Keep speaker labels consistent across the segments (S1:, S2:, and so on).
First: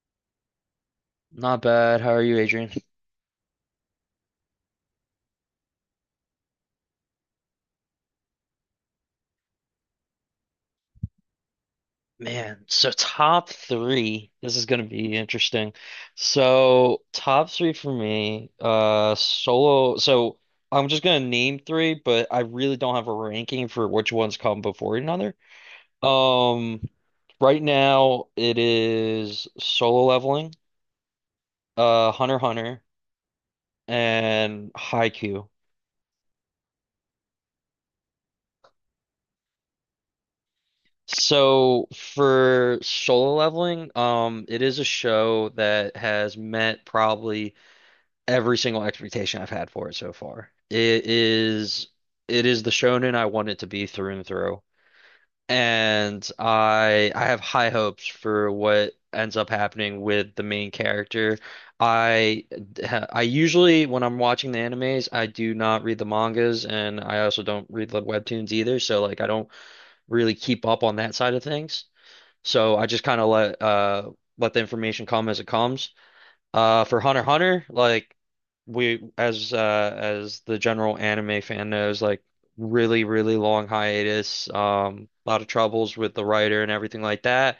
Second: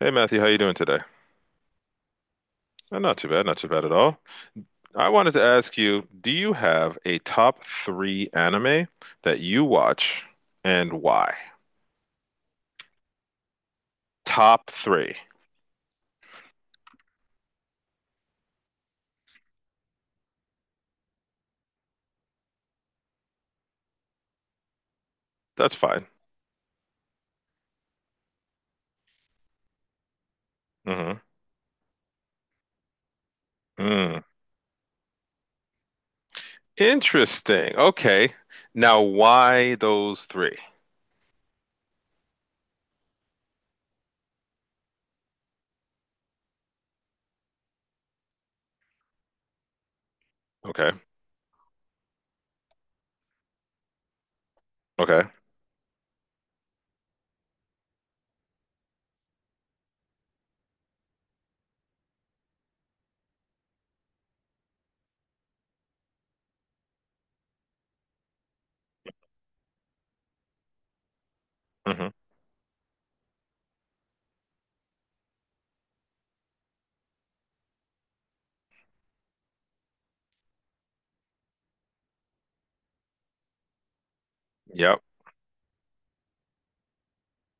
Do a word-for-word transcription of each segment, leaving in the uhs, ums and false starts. S1: Hey Matthew, how you doing today?
S2: Not bad. How are you, Adrian?
S1: Uh, not too bad, not too bad at all. I wanted to ask you, do you have a top three anime that you watch and why?
S2: Man, so top three. This is
S1: Top
S2: going to
S1: three.
S2: be interesting. So, top three for me, uh, solo. So, I'm just going to name three, but I really don't have a ranking for which ones come before another.
S1: That's fine.
S2: Um, right now it is solo leveling,
S1: Hmm.
S2: uh, Hunter x Hunter,
S1: Mm.
S2: and Haikyuu.
S1: Interesting. Okay. Now, why those three?
S2: So for solo leveling, um, it is a show that has met probably every single expectation I've had for it so far.
S1: Okay.
S2: It is it is the shonen I want it to be through and through.
S1: Okay.
S2: And I I have high hopes for what ends up happening with the main character. I I usually when I'm watching the animes, I do not read the mangas and I also don't read the webtoons either, so like I don't really keep up on that side of things.
S1: Hmm.
S2: So I just kind of let uh let the information come as it comes. Uh, for Hunter x Hunter, like we as uh as the general anime fan knows, like really, really long hiatus,
S1: Yep.
S2: um, a lot of troubles with the writer and everything like that.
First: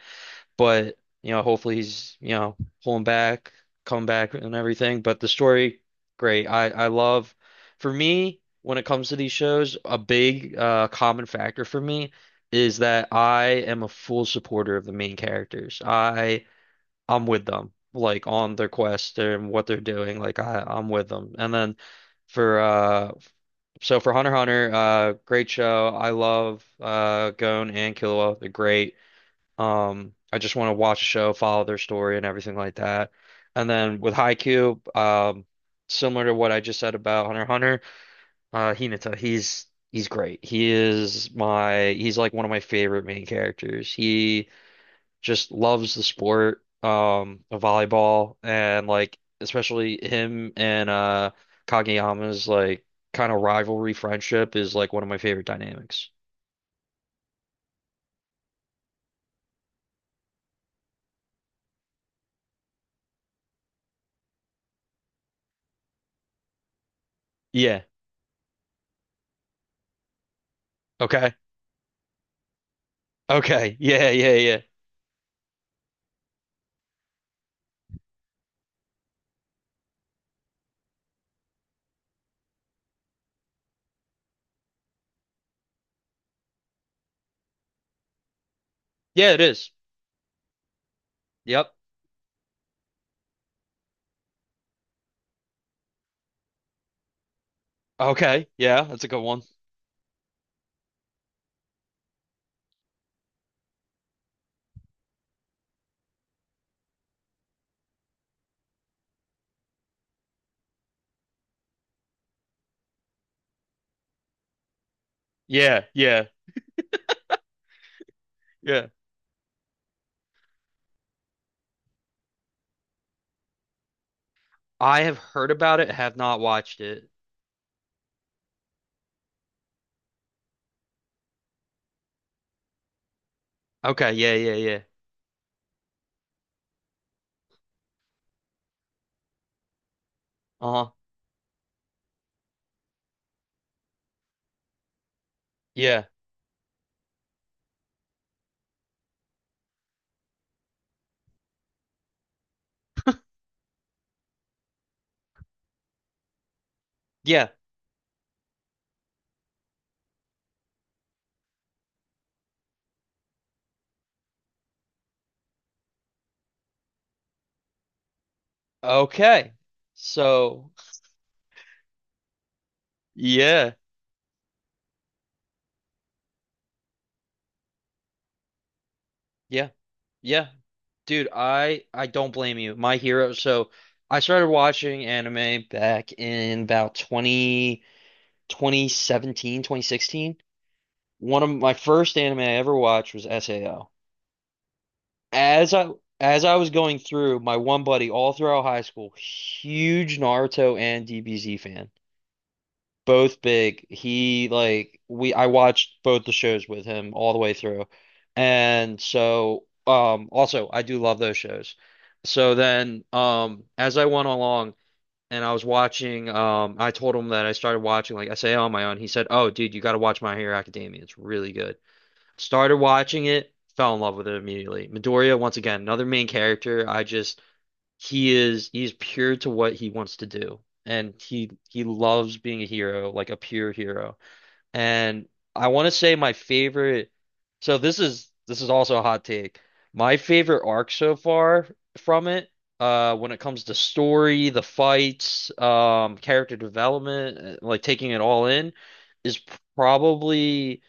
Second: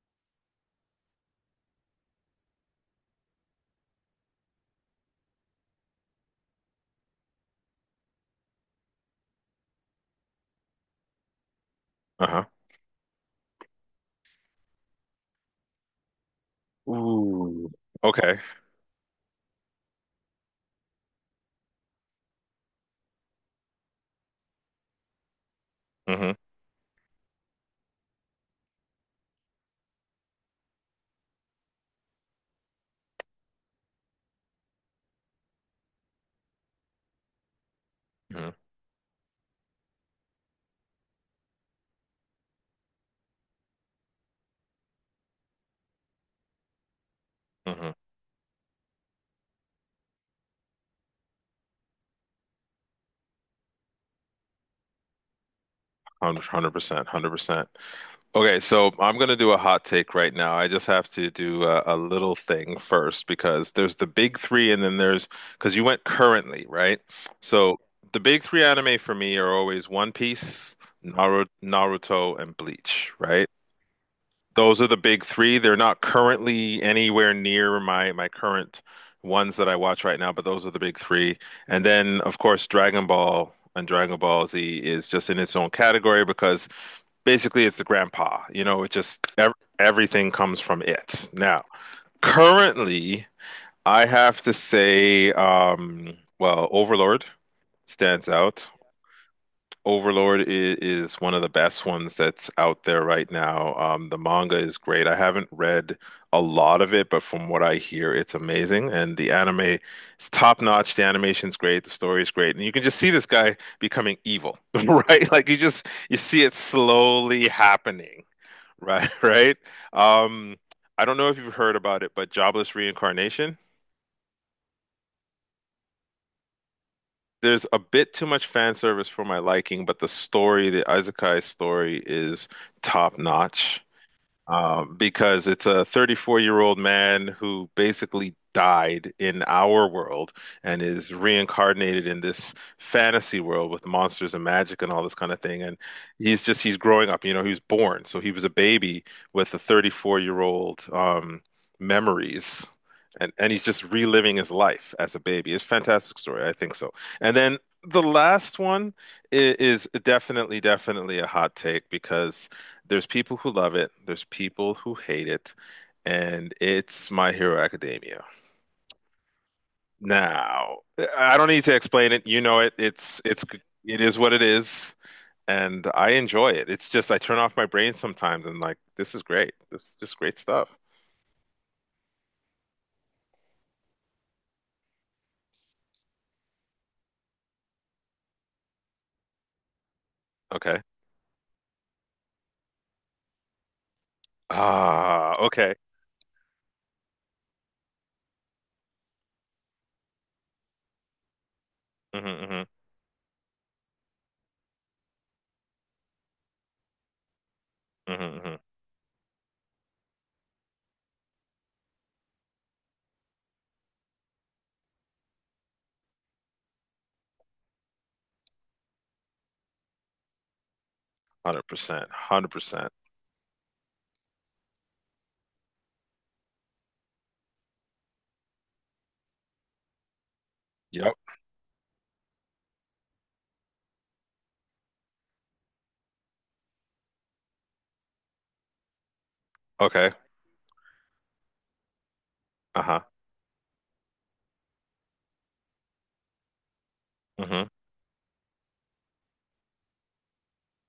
S2: But you know, hopefully he's you know pulling back, come back and everything. But the story, great. I I love. For me, when it comes to these shows, a big uh common factor for me
S1: Uh-huh.
S2: is that I am a full supporter of the main characters. I I'm with
S1: Ooh.
S2: them, like
S1: Okay.
S2: on their quest and what they're doing. Like I, I'm with them. And then for uh, so for Hunter x Hunter, uh, great show. I
S1: Hmm.
S2: love uh, Gon and Killua. They're great. Um, I just want to watch a show, follow their story and everything like that. And then with Haikyuu, um, similar to what I just said about Hunter x Hunter,
S1: Hmm.
S2: uh, Hinata, he's he's great. He is my he's like one of my favorite main characters. He just loves the sport um of
S1: Hmm.
S2: volleyball, and like especially him and uh Kageyama's like kind of rivalry friendship is like one of my favorite dynamics.
S1: one hundred percent, one hundred percent. Okay, so I'm going to do a hot take right now. I just have to do a, a little thing first because there's the big three, and then there's because you went currently, right? So
S2: Yeah.
S1: the big three anime for me are always One Piece,
S2: Okay.
S1: Naru Naruto, and Bleach, right?
S2: Okay. Yeah, yeah, yeah.
S1: Those are the big three. They're not currently anywhere near my my current ones that I watch right now, but those are the big three. And then, of course, Dragon Ball and Dragon Ball Z is just in its own category because basically it's the grandpa you know It just
S2: Yeah, it
S1: ev-
S2: is.
S1: everything comes from it now,
S2: Yep.
S1: currently. I have to say, um well, Overlord stands
S2: Okay.
S1: out.
S2: Yeah, that's a good one.
S1: Overlord is, is one of the best ones that's out there right now. Um the manga is great. I haven't read a lot of it, but from what I hear it's amazing, and the anime is top notch. The animation's great, the story is great, and you can just see this guy becoming evil, right, like you
S2: Yeah,
S1: just you
S2: yeah,
S1: see it slowly happening.
S2: yeah.
S1: Right, right. Um, I don't know if you've heard about it, but Jobless Reincarnation.
S2: I have heard about it, have not watched it.
S1: There's a bit too much fan service for my liking, but the story, the Isekai story, is top notch.
S2: Okay, yeah, yeah, yeah.
S1: um, because it's a thirty-four-year-old-year-old man who basically died in our world and
S2: Uh-huh.
S1: is reincarnated in this fantasy world with monsters and magic and all this kind of thing. And
S2: Yeah.
S1: he's just he's growing up. You know, he was born, so he was a baby with the thirty-four-year-old-year-old, um, memories. And, and he's just reliving his life as a baby. It's a fantastic story, I think so. And
S2: Yeah.
S1: then the last one i- is definitely, definitely a hot take, because there's people who love it, there's people who hate it, and it's My Hero Academia.
S2: Okay. So,
S1: Now, I don't need to explain it. You know it. It's it's
S2: yeah.
S1: it is what it is, and I enjoy it. It's just I turn off my brain sometimes and, like, this is great.
S2: Yeah.
S1: This is just great
S2: Yeah.
S1: stuff.
S2: Dude, I I don't blame you. My Hero. So I started watching anime back in about twenty twenty seventeen, twenty sixteen.
S1: Okay.
S2: One of my first anime I ever watched was S A O.
S1: Ah, okay.
S2: As I as I was going through, my one buddy all throughout high school, huge Naruto and D B Z fan.
S1: Mm-hmm.
S2: Both big. He like we I watched both the shows with him all the way through.
S1: Hmm. Hmm.
S2: And so um also I do love those shows. So then um as I went along, and I was watching um I told him that I started watching, like I say, on my own. He said, "Oh dude, you got to watch My Hero Academia. It's really good."
S1: one hundred percent.
S2: Started
S1: one hundred percent.
S2: watching it, fell in love with it immediately. Midoriya, once again, another main character. I just he is he's pure to what he wants to do,
S1: Yep.
S2: and he he loves being a hero, like a pure hero. And I want to say my favorite, so this is this is also a hot take.
S1: Okay.
S2: My favorite arc so far from it,
S1: Uh-huh.
S2: uh when it comes to story, the fights, um character development,
S1: Hmm.
S2: uh, like taking it all in, is probably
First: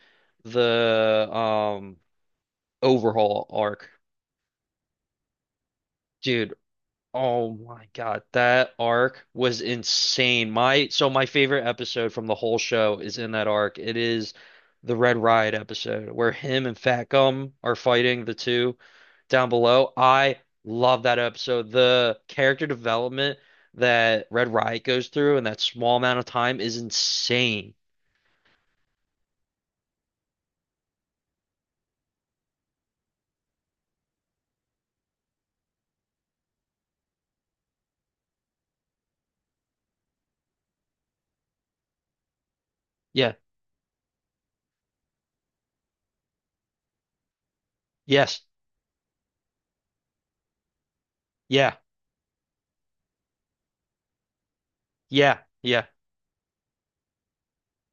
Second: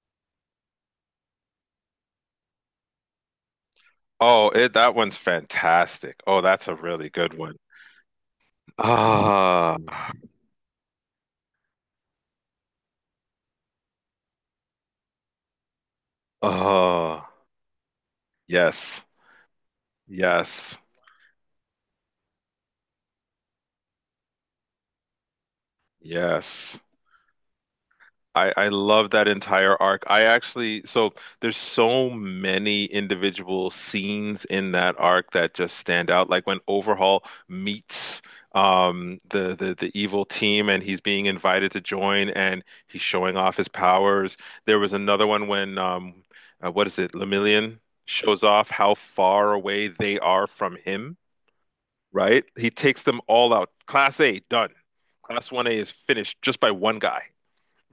S2: the um overhaul arc.
S1: Oh, it that one's fantastic. Oh,
S2: Dude.
S1: that's a really good
S2: Oh
S1: one.
S2: my God, that arc was
S1: Ah,
S2: insane. My so my favorite episode from the whole show is in that arc. It is the Red Riot episode where him and Fat
S1: oh,
S2: Gum are fighting the two
S1: yes.
S2: down below. I
S1: Yes.
S2: love that episode. The character development that Red Riot goes through in that small amount of time is
S1: Yes.
S2: insane.
S1: I, I love that entire arc. I actually, so there's so many individual scenes in that arc that just stand out. Like when Overhaul meets um the, the the evil team and he's being invited to join and he's
S2: Yeah.
S1: showing off his powers. There was another one when um uh, what is it, Lemillion
S2: Yes.
S1: shows off how far away they are from him,
S2: Yeah.
S1: right? He takes them all out. Class A, done.
S2: Yeah.
S1: Class one A
S2: Yeah.
S1: is finished just by one guy.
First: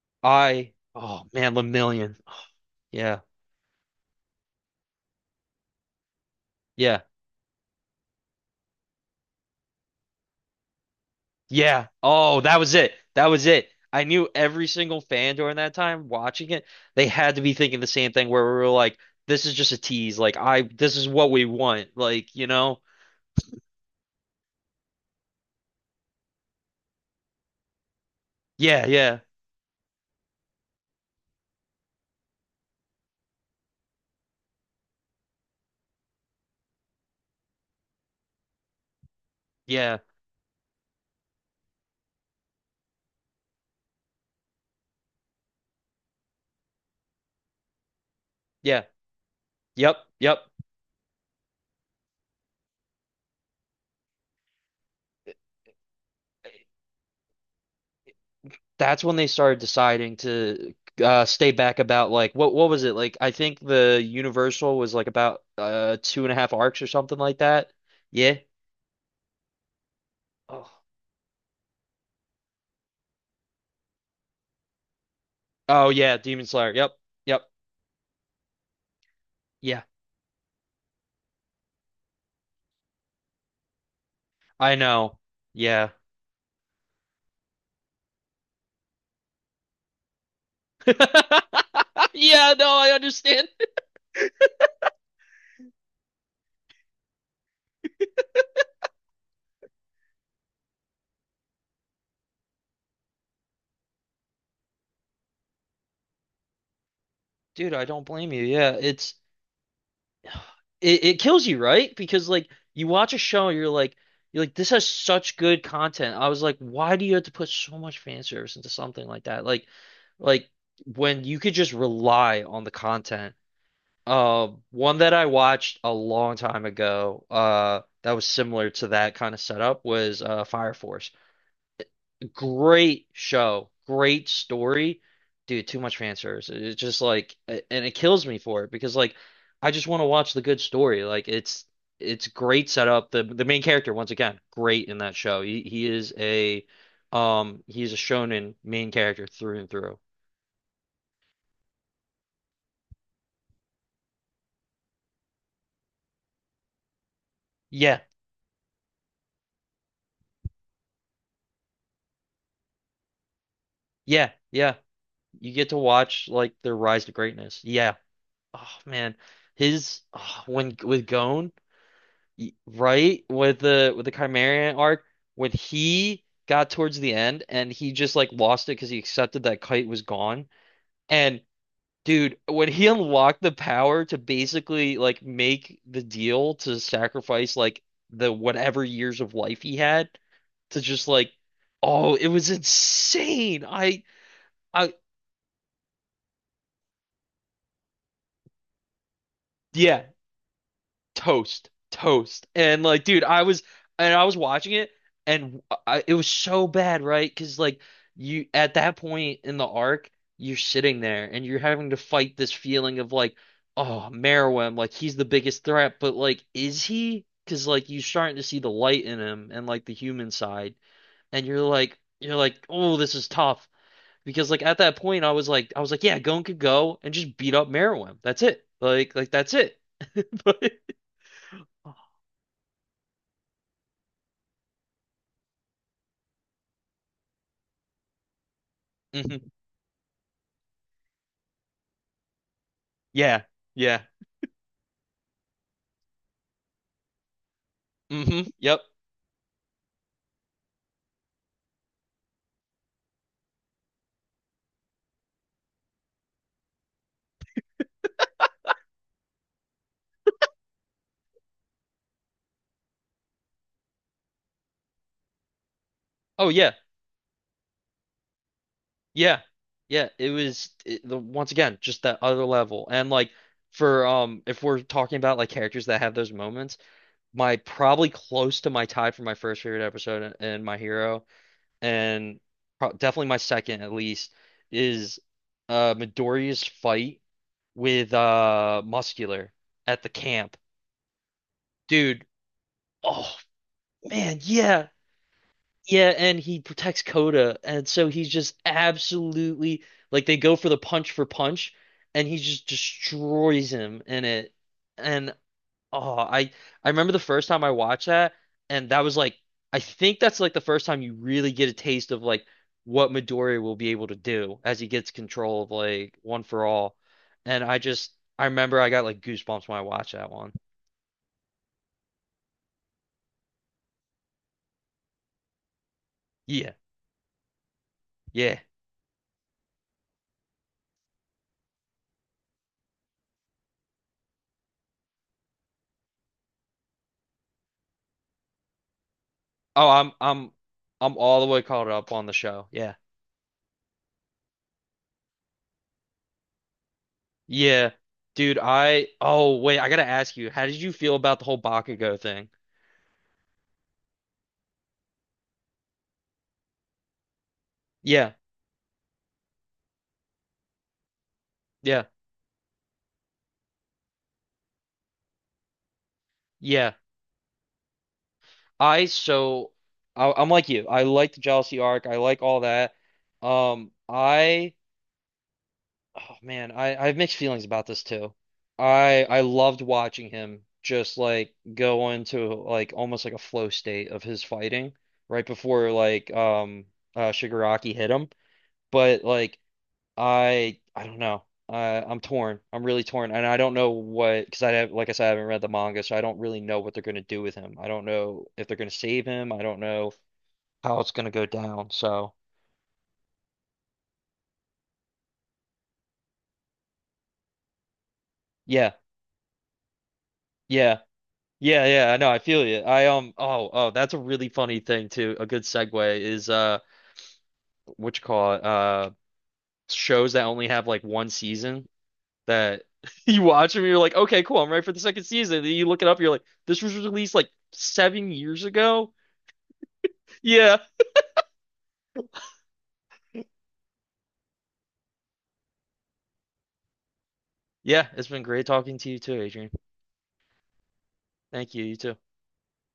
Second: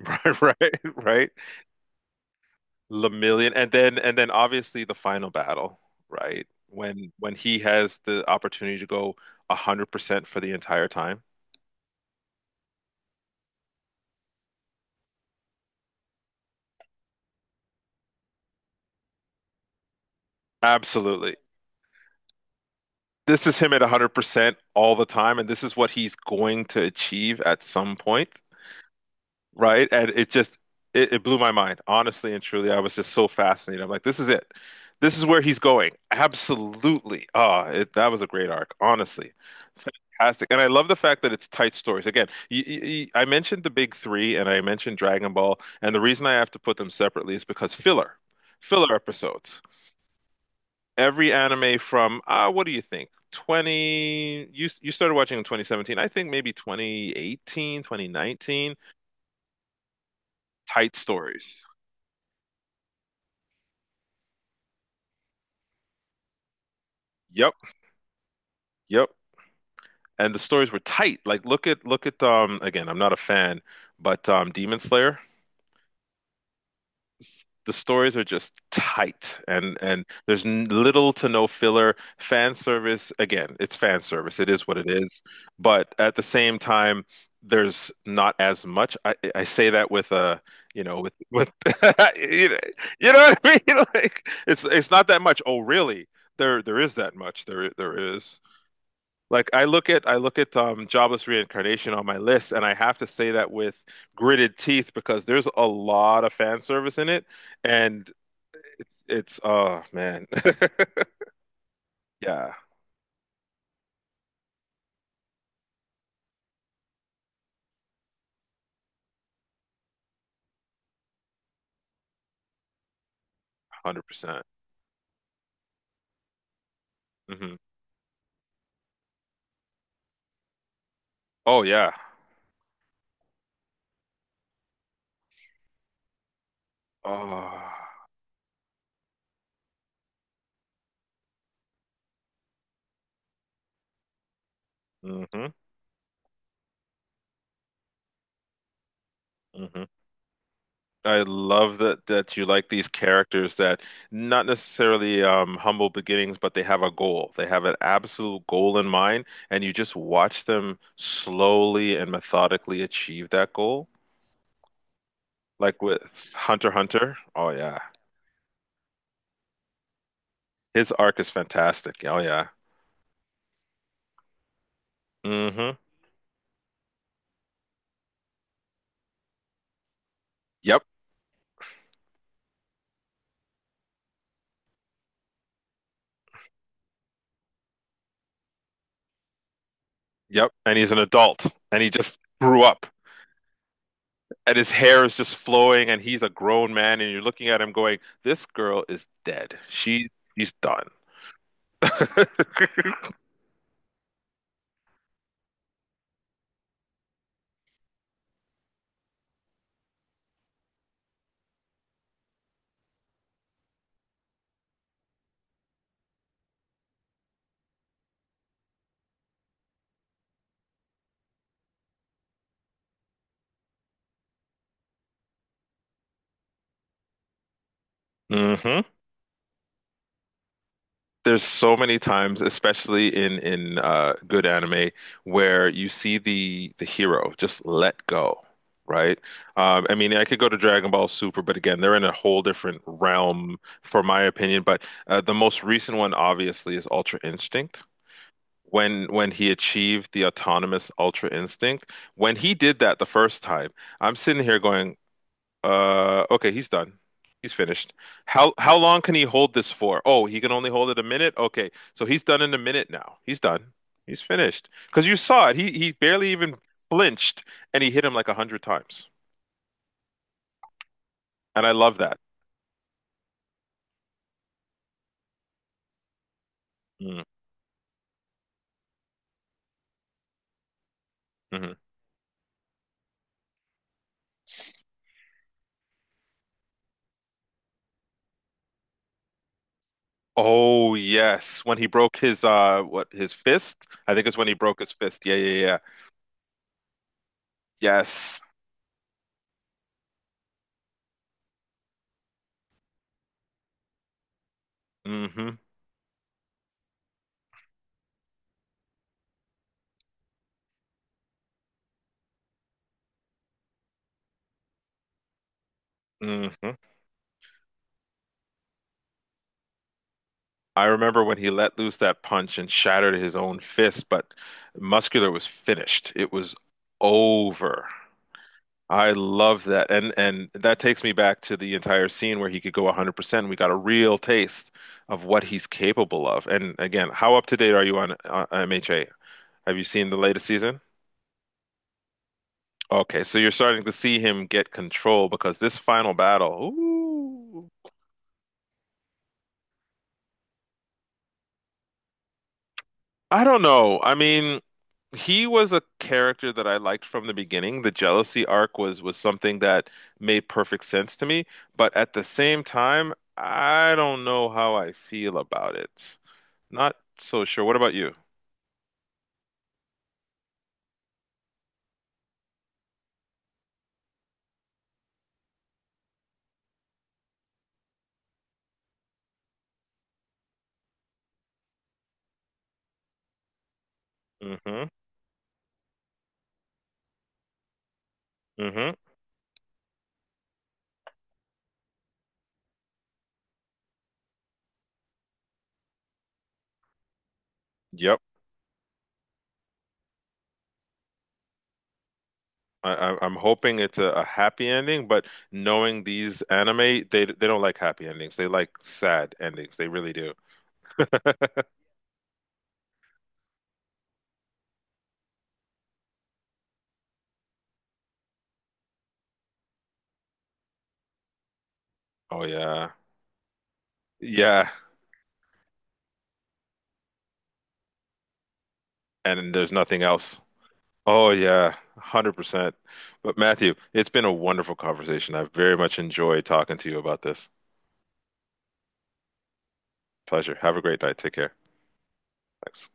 S1: Right,
S2: I
S1: right,
S2: oh
S1: right.
S2: man, Lemillion. Yeah.
S1: Lamillion. And then and then obviously, the final battle, right?
S2: Yeah.
S1: When when he has the opportunity to go one hundred percent for the entire time.
S2: Yeah. Oh, that was it. That was it. I knew every single fan during that time watching it, they had to be thinking the same thing where we were like, this is just a tease. Like I this is what
S1: Absolutely.
S2: we want. Like, you know?
S1: This is him at one hundred percent all the time, and this is what he's going to achieve at some point.
S2: Yeah, yeah,
S1: Right? And it just it, it blew my mind. Honestly and truly, I was just so fascinated. I'm like, this is it. This is where he's going. Absolutely. Ah, it, that was a great arc, honestly.
S2: yeah,
S1: Fantastic. And I love the fact that it's tight stories. Again, y y y- I mentioned the big three and I mentioned Dragon Ball, and the reason I have to put them separately is because filler,
S2: yeah.
S1: filler episodes.
S2: Yep, yep.
S1: Every anime from, ah, what do you think? 20, you, you started watching in twenty seventeen. I think maybe twenty eighteen, twenty nineteen.
S2: That's when they started deciding to
S1: Tight
S2: uh stay
S1: stories.
S2: back about like what what was it? Like I think the Universal was like about uh two and a half arcs or something like
S1: Yep.
S2: that. Yeah.
S1: Yep. And the stories were
S2: Oh,
S1: tight. Like look at look at, um again, I'm not a fan, but um Demon Slayer,
S2: oh yeah, Demon Slayer. Yep. Yep.
S1: the stories are just tight, and
S2: Yeah.
S1: and there's n little to no filler. Fan service, again, it's fan service. It is
S2: I
S1: what it
S2: know.
S1: is.
S2: Yeah.
S1: But at the same time, there's not as much. I I say that with uh you know with with you
S2: Yeah,
S1: know,
S2: no, I
S1: you know what
S2: understand.
S1: I mean? Like it's it's not that much. Oh, really? There there is that much. There there is. Like I look at I look at um, jobless reincarnation on my list, and I have to say that with gritted teeth because there's a lot of fan service in it,
S2: Dude, I don't
S1: and
S2: blame you. Yeah,
S1: it's,
S2: it's
S1: it's oh man,
S2: it, it kills you, right? Because like
S1: yeah,
S2: you watch a show, you're like you're like this has such good content. I was like, why do you have to put so much fan service into something like that? Like like when you could just rely on the content.
S1: one hundred percent.
S2: Uh, one that I watched a long time ago,
S1: Hmm.
S2: uh, that was similar to that kind of setup was uh Fire Force.
S1: Oh yeah,
S2: Great show, great story. Dude, too much fan service. It's just like, and it
S1: oh,
S2: kills me for it because like, I just want to watch the good story. Like it's it's great setup. The the main character, once again, great in that show.
S1: hmm,
S2: He he is a um he's a shonen main character through and
S1: hmm.
S2: through.
S1: I love that that you like these characters that, not necessarily, um, humble beginnings, but they have a goal. They have an
S2: Yeah,
S1: absolute goal in mind, and you just watch them slowly and methodically achieve that goal.
S2: yeah, yeah. You get to
S1: Like with
S2: watch like
S1: Hunter x
S2: their rise to
S1: Hunter. Oh
S2: greatness.
S1: yeah,
S2: Yeah. Oh man, his oh, when
S1: his
S2: with
S1: arc is
S2: Gon.
S1: fantastic. Oh yeah.
S2: y- right with the with the Chimerian arc, when
S1: Hmm.
S2: he got towards the end and he just like lost it because he accepted that Kite was gone.
S1: Yep.
S2: And dude, when he unlocked the power to basically like make the deal to sacrifice like the whatever years of life he had
S1: Yep. And
S2: to
S1: he's an
S2: just like,
S1: adult, and he
S2: oh,
S1: just
S2: it was
S1: grew up,
S2: insane. I
S1: and his
S2: I
S1: hair is just flowing, and he's a grown man, and you're looking at him going, "This girl is dead.
S2: yeah.
S1: She she's done."
S2: Toast, toast. And like, dude, I was and I was watching it, and I, it was so bad, right? Because like you, at that point in the arc, you're sitting there and you're having to fight this feeling of like, oh, Meruem, like he's the biggest threat, but like, is he? Because like you're starting to see the light in him and like the human side, and you're like, you're like, oh, this is tough. Because like at that point, I was like, I was like, yeah, Gon could go and just beat up Meruem. That's it.
S1: Hmm.
S2: Like, like that's it. But
S1: There's so many times, especially in in uh, good anime, where you see the the hero just let go, right?
S2: Mhm.
S1: Um, I mean, I could go to Dragon Ball Super, but again, they're in a whole different
S2: Yeah.
S1: realm, for
S2: Yeah.
S1: my opinion. But uh, the most recent one, obviously, is Ultra Instinct.
S2: Mm-hmm. Yep.
S1: When when he achieved the autonomous Ultra Instinct, when he did that the first time, I'm sitting here going, uh, okay, he's done. He's finished. How how long can he hold this for? Oh, he can only hold it a minute. Okay, so he's done in a minute now. He's done. He's finished. Because you saw it. He he barely
S2: Oh
S1: even
S2: yeah.
S1: flinched, and he hit him like a hundred times.
S2: Yeah. Yeah. It was it, the once
S1: And I
S2: again
S1: love
S2: just
S1: that.
S2: that other level. And like for um if we're talking about like characters that have those moments,
S1: Mm,
S2: my probably close to my tie for my first favorite episode and, and My Hero,
S1: mhm.
S2: and pro definitely my second at least, is uh Midoriya's fight with uh Muscular at the camp.
S1: Oh yes, when he broke
S2: Dude,
S1: his uh what, his
S2: oh
S1: fist? I think it's
S2: man,
S1: when he broke
S2: yeah.
S1: his fist. Yeah, yeah, yeah.
S2: Yeah, and he protects Coda, and so he's
S1: Yes.
S2: just absolutely like they go for the punch for punch, and he just destroys him in it. And
S1: Hmm.
S2: oh, I I remember the first time I watched that, and that was like I think that's like the first time you really get a taste of like what Midoriya will be able to do as he gets control of like One For
S1: Hmm.
S2: All. And I just I remember I got like goosebumps when I watched that one.
S1: I remember when he let loose that punch and shattered his own fist, but Muscular was finished. It was
S2: Yeah,
S1: over.
S2: yeah.
S1: I love that. And and that takes me back to the entire scene where he could go one hundred percent. We got a real taste of what he's capable of. And again, how up to date are you on uh, M H A? Have you
S2: Oh,
S1: seen
S2: I'm
S1: the latest
S2: I'm
S1: season?
S2: I'm all the way caught up on the show. Yeah.
S1: Okay, so you're starting to see him get control, because this final battle, ooh.
S2: Yeah. Dude, I oh wait, I gotta ask you, how did you feel about the whole Bakugo thing?
S1: I don't know. I mean, he was a character that I liked from the beginning. The
S2: Yeah,
S1: jealousy arc was was something that made perfect sense to me, but
S2: yeah,
S1: at the same time, I don't know how I feel about it.
S2: yeah.
S1: Not so sure. What about you?
S2: I so I, I'm like you. I like the jealousy arc. I like all that. Um, I oh man, I I have mixed feelings about this too. I I loved watching him just like go into like almost like a flow state of his
S1: Mm-hmm.
S2: fighting right before like um uh Shigaraki hit him.
S1: Mm-hmm.
S2: But like I I don't know. Uh, I'm torn. I'm really torn, and I don't know what because I have, like I said, I haven't read the manga, so I don't really know what they're going to do with him. I don't
S1: Yep.
S2: know if they're going to save him. I don't know how it's going to go down. So
S1: I, I, I'm hoping it's a, a happy ending, but knowing these anime, they they don't like happy endings. They like
S2: yeah,
S1: sad endings. They really do.
S2: yeah, yeah, yeah. I know. I feel you. I um. Oh, oh, that's a really funny thing too. A good segue is uh, what you call it? Uh, shows that only have like one season
S1: Oh
S2: that
S1: yeah.
S2: you watch them, you're like, okay, cool.
S1: Yeah.
S2: I'm ready for the second season. Then you look it up, you're like, this was released like seven years ago.
S1: And there's nothing else.
S2: Yeah,
S1: Oh yeah, one hundred percent. But Matthew, it's been a wonderful conversation. I've very much enjoyed talking to you about this.
S2: yeah, it's been great talking to you too, Adrian.
S1: Pleasure. Have a great night. Take care.
S2: Thank you. You too.
S1: Thanks.